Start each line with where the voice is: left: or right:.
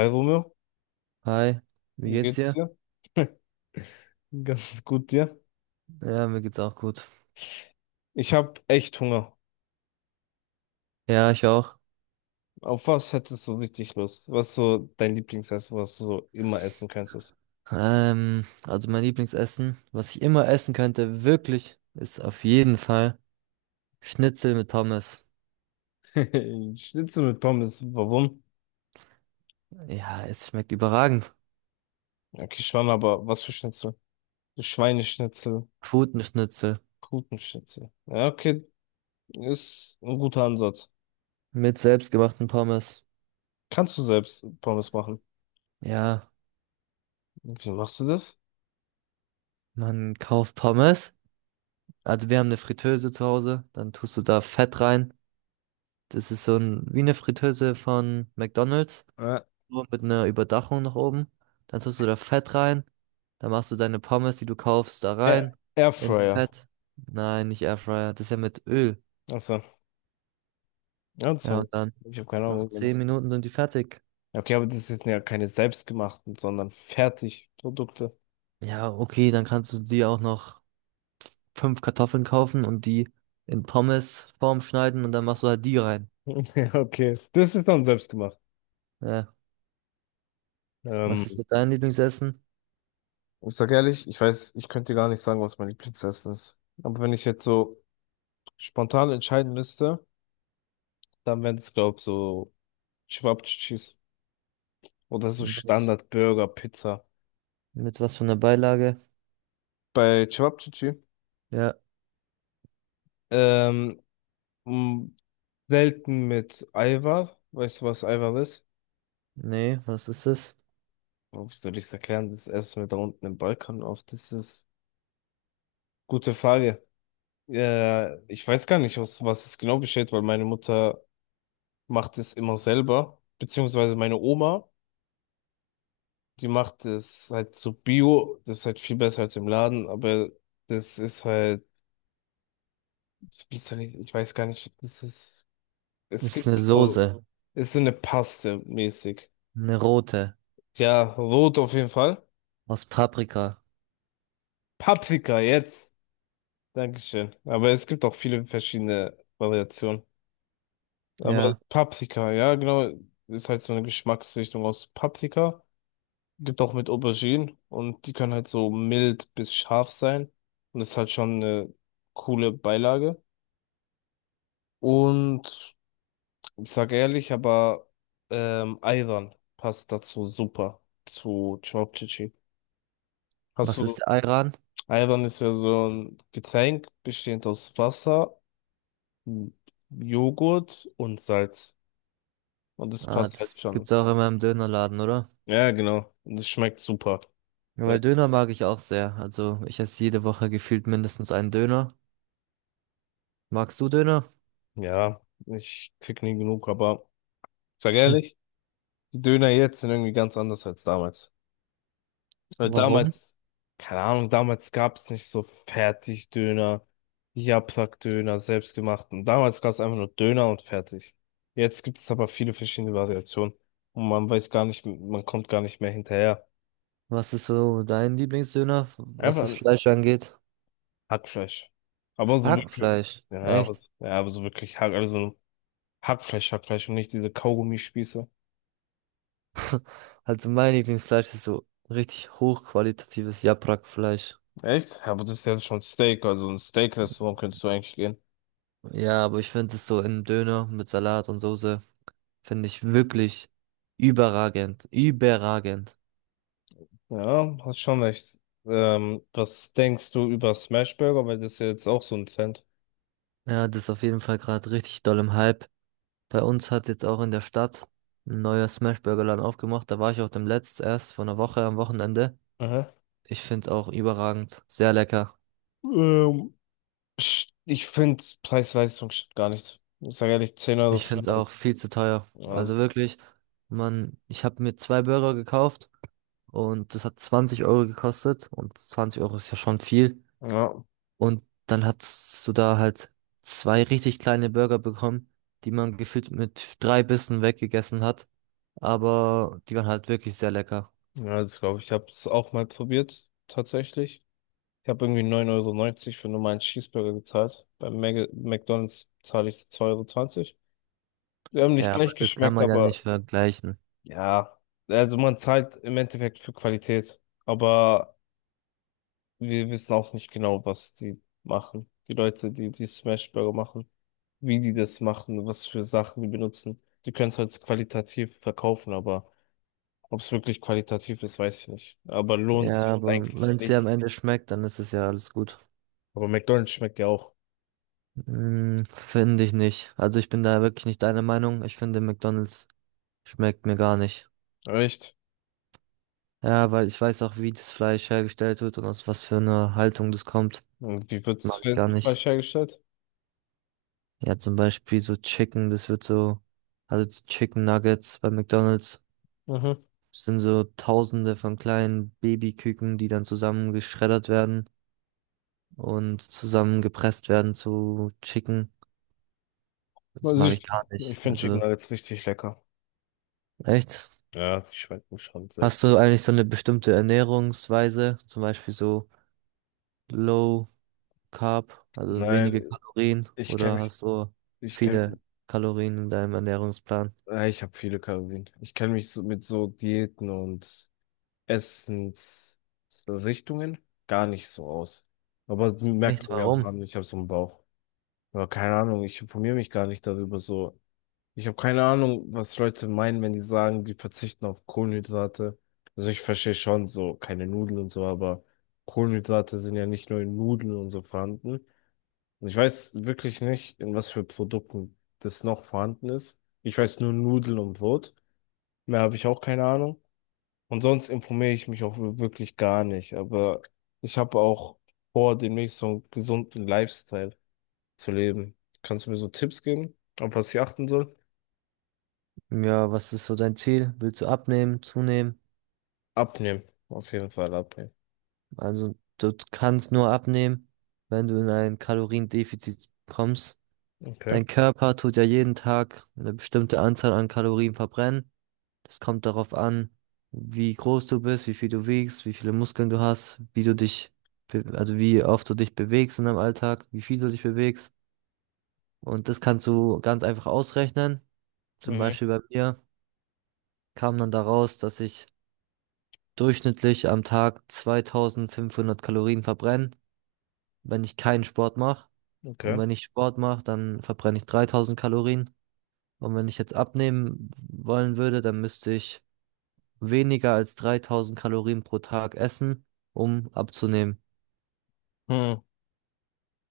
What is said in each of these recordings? left: Hi Romeo,
right: Hi, wie
left: wie
right: geht's
left: geht's
right: dir?
left: dir? Ganz gut dir.
right: Ja, mir geht's auch gut.
left: Ich habe echt Hunger.
right: Ja, ich auch.
left: Auf was hättest du richtig Lust? Was ist so dein Lieblingsessen, was du so immer essen könntest?
right: Also mein Lieblingsessen, was ich immer essen könnte, wirklich, ist auf jeden Fall Schnitzel mit Pommes.
left: Schnitzel mit Pommes, warum?
right: Ja, es schmeckt überragend.
left: Okay, schon, aber was für Schnitzel? So Schweineschnitzel,
right: Putenschnitzel
left: Putenschnitzel. Ja, okay, ist ein guter Ansatz.
right: mit selbstgemachten Pommes.
left: Kannst du selbst Pommes machen?
right: Ja,
left: Wie machst du das?
right: man kauft Pommes. Also wir haben eine Fritteuse zu Hause, dann tust du da Fett rein. Das ist so ein, wie eine Fritteuse von McDonald's.
left: Äh,
right: Nur mit einer Überdachung nach oben. Dann tust du da Fett rein. Dann machst du deine Pommes, die du kaufst, da
left: Air
right: rein. Ins
left: Airfryer.
right: Fett. Nein, nicht Airfryer. Das ist ja mit Öl.
left: Achso, ja, das
right: Ja,
left: haben
right: und dann
left: wir. Ich habe keine
right: noch
left: Ahnung.
right: 10 Minuten sind die fertig.
left: Ja, okay, aber das sind ja keine selbstgemachten, sondern Fertigprodukte.
right: Ja, okay, dann kannst du dir auch noch 5 Kartoffeln kaufen und die in Pommesform schneiden und dann machst du halt die rein.
left: Ja, okay, das ist dann selbstgemacht.
right: Ja. Was
left: Ähm,
right: ist mit deinem Lieblingsessen?
left: ich sag ehrlich, ich weiß, ich könnte dir gar nicht sagen, was mein Lieblingsessen ist. Aber wenn ich jetzt so spontan entscheiden müsste, dann wären es, glaube ich, so Cevapcicis oder so
right: Mit,
left: Standard-Burger, Pizza.
right: mit was von der Beilage?
left: Bei Cevapcici,
right: Ja.
left: ähm, mh, selten mit Eiweiß. Weißt du, was Eiweiß ist?
right: Nee, was ist das?
left: Oh, wie soll ich es erklären? Das essen wir da unten im Balkan oft. Das ist gute Frage. Ich weiß gar nicht, aus was es genau besteht, weil meine Mutter macht es immer selber, beziehungsweise meine Oma, die macht es halt so Bio, das ist halt viel besser als im Laden, aber das ist halt, wie soll ich, ich weiß gar nicht, das ist, es
right: Das ist eine
left: gibt so,
right: Soße.
left: ist so eine Paste mäßig.
right: Eine rote.
left: Ja, rot auf jeden Fall.
right: Aus Paprika.
left: Paprika jetzt. Dankeschön. Aber es gibt auch viele verschiedene Variationen. Aber
right: Ja.
left: Paprika, ja, genau, ist halt so eine Geschmacksrichtung aus Paprika. Gibt auch mit Auberginen und die können halt so mild bis scharf sein. Und das ist halt schon eine coole Beilage. Und ich sage ehrlich, aber Ayran passt dazu super zu Chopchichi. Hast
right: Was
left: du,
right: ist Ayran?
left: Ayran ist ja so ein Getränk bestehend aus Wasser, M- Joghurt und Salz. Und das
right: Ah,
left: passt halt
right: das
left: schon.
right: gibt's auch immer im Dönerladen, oder?
left: Ja, genau. Und es schmeckt super.
right: Ja,
left: Weil-
right: weil Döner mag ich auch sehr. Also ich esse jede Woche gefühlt mindestens einen Döner. Magst du Döner?
left: ja, ich krieg nie genug, aber ich sag ehrlich. Die Döner jetzt sind irgendwie ganz anders als damals. Weil
right: Warum?
left: damals, keine Ahnung, damals gab es nicht so Fertigdöner, Japsack-Döner, selbstgemachten. Damals gab es einfach nur Döner und fertig. Jetzt gibt es aber viele verschiedene Variationen. Und man weiß gar nicht, man kommt gar nicht mehr hinterher.
right: Was ist so dein Lieblingsdöner, was
left: Einfach
right: das
left: ein
right: Fleisch angeht?
left: Hackfleisch. Aber so wirklich,
right: Hackfleisch. Echt?
left: ja, aber so wirklich Hack, also Hackfleisch, Hackfleisch und nicht diese Kaugummispieße.
right: Also mein Lieblingsfleisch ist so richtig hochqualitatives Japrakfleisch.
left: Echt? Ja, aber das ist ja schon Steak, also ein Steak-Restaurant könntest du eigentlich gehen.
right: Ja, aber ich finde es so in Döner mit Salat und Soße, finde ich wirklich überragend. Überragend.
left: Ja, hast schon recht. Was denkst du über Smash Burger? Weil das ist ja jetzt auch so ein Trend.
right: Ja, das ist auf jeden Fall gerade richtig doll im Hype. Bei uns hat jetzt auch in der Stadt ein neuer Smashburger-Laden aufgemacht. Da war ich auch dem letzten erst vor einer Woche am Wochenende.
left: Aha.
right: Ich find's auch überragend, sehr lecker.
left: Ähm, ich finde Preis-Leistung stimmt gar nicht. Ich sage ehrlich, 10 €
right: Ich
left: für
right: find's
left: so ein-
right: auch viel zu teuer.
left: also,
right: Also wirklich, man, ich habe mir zwei Burger gekauft und das hat 20 Euro gekostet und 20 Euro ist ja schon viel.
left: ja,
right: Und dann hast du da halt zwei richtig kleine Burger bekommen, die man gefühlt mit drei Bissen weggegessen hat. Aber die waren halt wirklich sehr lecker.
left: ja, das glaube ich. Ich habe es auch mal probiert, tatsächlich. Ich habe irgendwie 9,90 € für normalen Cheeseburger gezahlt. Beim Mag McDonald's zahle ich so zwei Euro zwanzig. Die haben nicht
right: Ja, aber
left: gleich
right: das kann
left: geschmeckt,
right: man ja
left: aber
right: nicht vergleichen.
left: ja, also man zahlt im Endeffekt für Qualität. Aber wir wissen auch nicht genau, was die machen. Die Leute, die die Smash Burger machen, wie die das machen, was für Sachen die benutzen. Die können es halt qualitativ verkaufen, aber ob es wirklich qualitativ ist, weiß ich nicht. Aber lohnt
right: Ja,
left: sich
right: aber
left: eigentlich
right: wenn es dir am
left: nicht.
right: Ende schmeckt, dann ist es ja alles gut.
left: Aber McDonald's schmeckt ja auch.
right: Hm, finde ich nicht. Also ich bin da wirklich nicht deiner Meinung. Ich finde, McDonald's schmeckt mir gar nicht.
left: Echt?
right: Ja, weil ich weiß auch, wie das Fleisch hergestellt wird und aus was für einer Haltung das kommt.
left: Und wie wird es
right: Mag ich gar nicht.
left: falsch hergestellt?
right: Ja, zum Beispiel so Chicken, das wird so, also die Chicken Nuggets bei McDonald's
left: Mhm.
right: sind so Tausende von kleinen Babyküken, die dann zusammen geschreddert werden und zusammengepresst werden zu Chicken. Das
left: Also
right: mag ich
left: ich,
right: gar
left: ich
right: nicht.
left: finde Chicken
right: Also
left: Nuggets richtig lecker.
right: Echt?
left: Ja, die schmecken schon sehr gut.
right: Hast du eigentlich so eine bestimmte Ernährungsweise, zum Beispiel so Low Carb, also wenige
left: Nein,
right: Kalorien,
left: ich kenne
right: oder
left: mich,
right: hast du
left: ich kenne,
right: viele Kalorien in deinem Ernährungsplan?
left: ich habe viele Kalorien. Ich kenne mich so mit so Diäten und Essensrichtungen gar nicht so aus. Aber das merkt
right: Echt,
left: man mir auch
right: warum?
left: an, ich habe so einen Bauch. Aber keine Ahnung, ich informiere mich gar nicht darüber so. Ich habe keine Ahnung, was Leute meinen, wenn die sagen, die verzichten auf Kohlenhydrate. Also ich verstehe schon so, keine Nudeln und so, aber Kohlenhydrate sind ja nicht nur in Nudeln und so vorhanden. Und ich weiß wirklich nicht, in was für Produkten das noch vorhanden ist. Ich weiß nur Nudeln und Brot. Mehr habe ich auch keine Ahnung. Und sonst informiere ich mich auch wirklich gar nicht. Aber ich habe auch vor, demnächst so einen gesunden Lifestyle zu leben. Kannst du mir so Tipps geben, auf was ich achten soll?
right: Ja, was ist so dein Ziel? Willst du abnehmen, zunehmen?
left: Abnehmen. Auf jeden Fall abnehmen.
right: Also du kannst nur abnehmen, wenn du in ein Kaloriendefizit kommst.
left: Okay.
right: Dein Körper tut ja jeden Tag eine bestimmte Anzahl an Kalorien verbrennen. Das kommt darauf an, wie groß du bist, wie viel du wiegst, wie viele Muskeln du hast, wie du dich, also wie oft du dich bewegst in deinem Alltag, wie viel du dich bewegst. Und das kannst du ganz einfach ausrechnen. Zum
left: Mhm.
right: Beispiel bei mir kam dann daraus, dass ich durchschnittlich am Tag 2.500 Kalorien verbrenne, wenn ich keinen Sport mache. Und
left: Okay.
right: wenn ich Sport mache, dann verbrenne ich 3.000 Kalorien. Und wenn ich jetzt abnehmen wollen würde, dann müsste ich weniger als 3.000 Kalorien pro Tag essen, um abzunehmen.
left: Hm.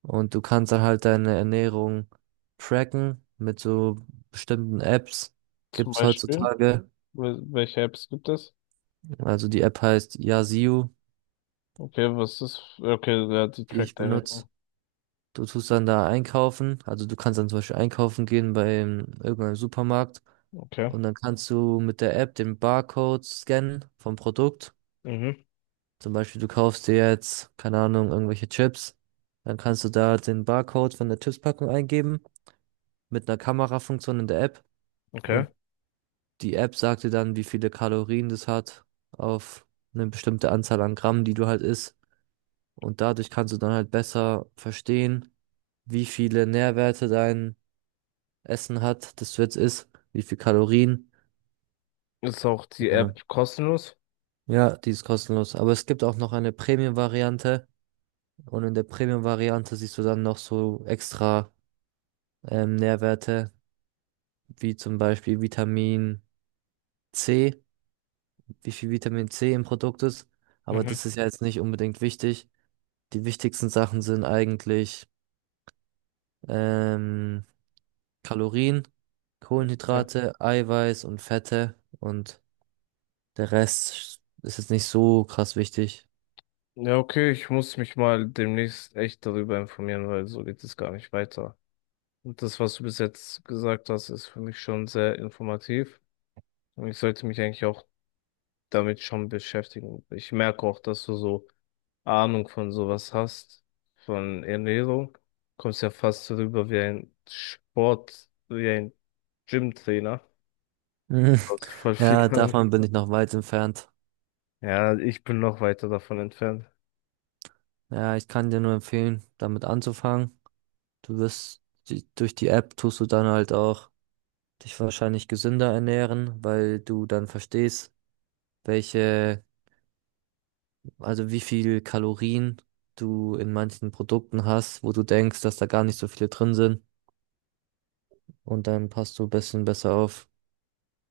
right: Und du kannst dann halt deine Ernährung tracken mit so bestimmten Apps.
left: Zum
right: Gibt's
left: Beispiel,
right: heutzutage.
left: Welche Apps gibt es?
right: Also die App heißt Yazoo,
left: Okay, was ist? Okay, ja, die
right: die ich
left: trackt deine.
right: benutze. Du tust dann da einkaufen. Also du kannst dann zum Beispiel einkaufen gehen bei irgendeinem Supermarkt.
left: Okay.
right: Und dann kannst du mit der App den Barcode scannen vom Produkt.
left: Mhm.
right: Zum Beispiel, du kaufst dir jetzt, keine Ahnung, irgendwelche Chips. Dann kannst du da den Barcode von der Chipspackung eingeben mit einer Kamerafunktion in der App.
left: Okay.
right: Und die App sagt dir dann, wie viele Kalorien das hat auf eine bestimmte Anzahl an Gramm, die du halt isst. Und dadurch kannst du dann halt besser verstehen, wie viele Nährwerte dein Essen hat, das du jetzt isst, wie viel Kalorien.
left: Ist auch die
right: Ja.
left: App kostenlos?
right: Ja, die ist kostenlos. Aber es gibt auch noch eine Premium-Variante. Und in der Premium-Variante siehst du dann noch so extra Nährwerte, wie zum Beispiel Vitamin C, wie viel Vitamin C im Produkt ist. Aber
left: Mhm.
right: das ist ja jetzt nicht unbedingt wichtig. Die wichtigsten Sachen sind eigentlich ähm, Kalorien,
left: Okay.
right: Kohlenhydrate, Eiweiß und Fette. Und der Rest ist jetzt nicht so krass wichtig.
left: Ja, okay, ich muss mich mal demnächst echt darüber informieren, weil so geht es gar nicht weiter. Und das, was du bis jetzt gesagt hast, ist für mich schon sehr informativ. Und ich sollte mich eigentlich auch damit schon beschäftigen. Ich merke auch, dass du so Ahnung von sowas hast, von Ernährung. Kommst ja fast rüber wie ein Sport, wie ein Gymtrainer.
right: Mhm.
left: Also voll viel.
right: Ja,
left: Ahnung.
right: davon bin ich noch weit entfernt.
left: Ja, ich bin noch weiter davon entfernt.
right: Ja, ich kann dir nur empfehlen, damit anzufangen. Du wirst durch die App tust du dann halt auch dich wahrscheinlich gesünder ernähren, weil du dann verstehst, welche, also wie viel Kalorien du in manchen Produkten hast, wo du denkst, dass da gar nicht so viele drin sind. Und dann passt du ein bisschen besser auf.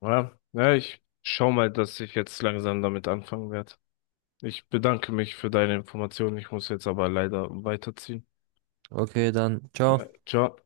left: Ja, ja, ich schau mal, dass ich jetzt langsam damit anfangen werde. Ich bedanke mich für deine Informationen. Ich muss jetzt aber leider weiterziehen.
right: Okay, dann, ciao.
left: Ciao.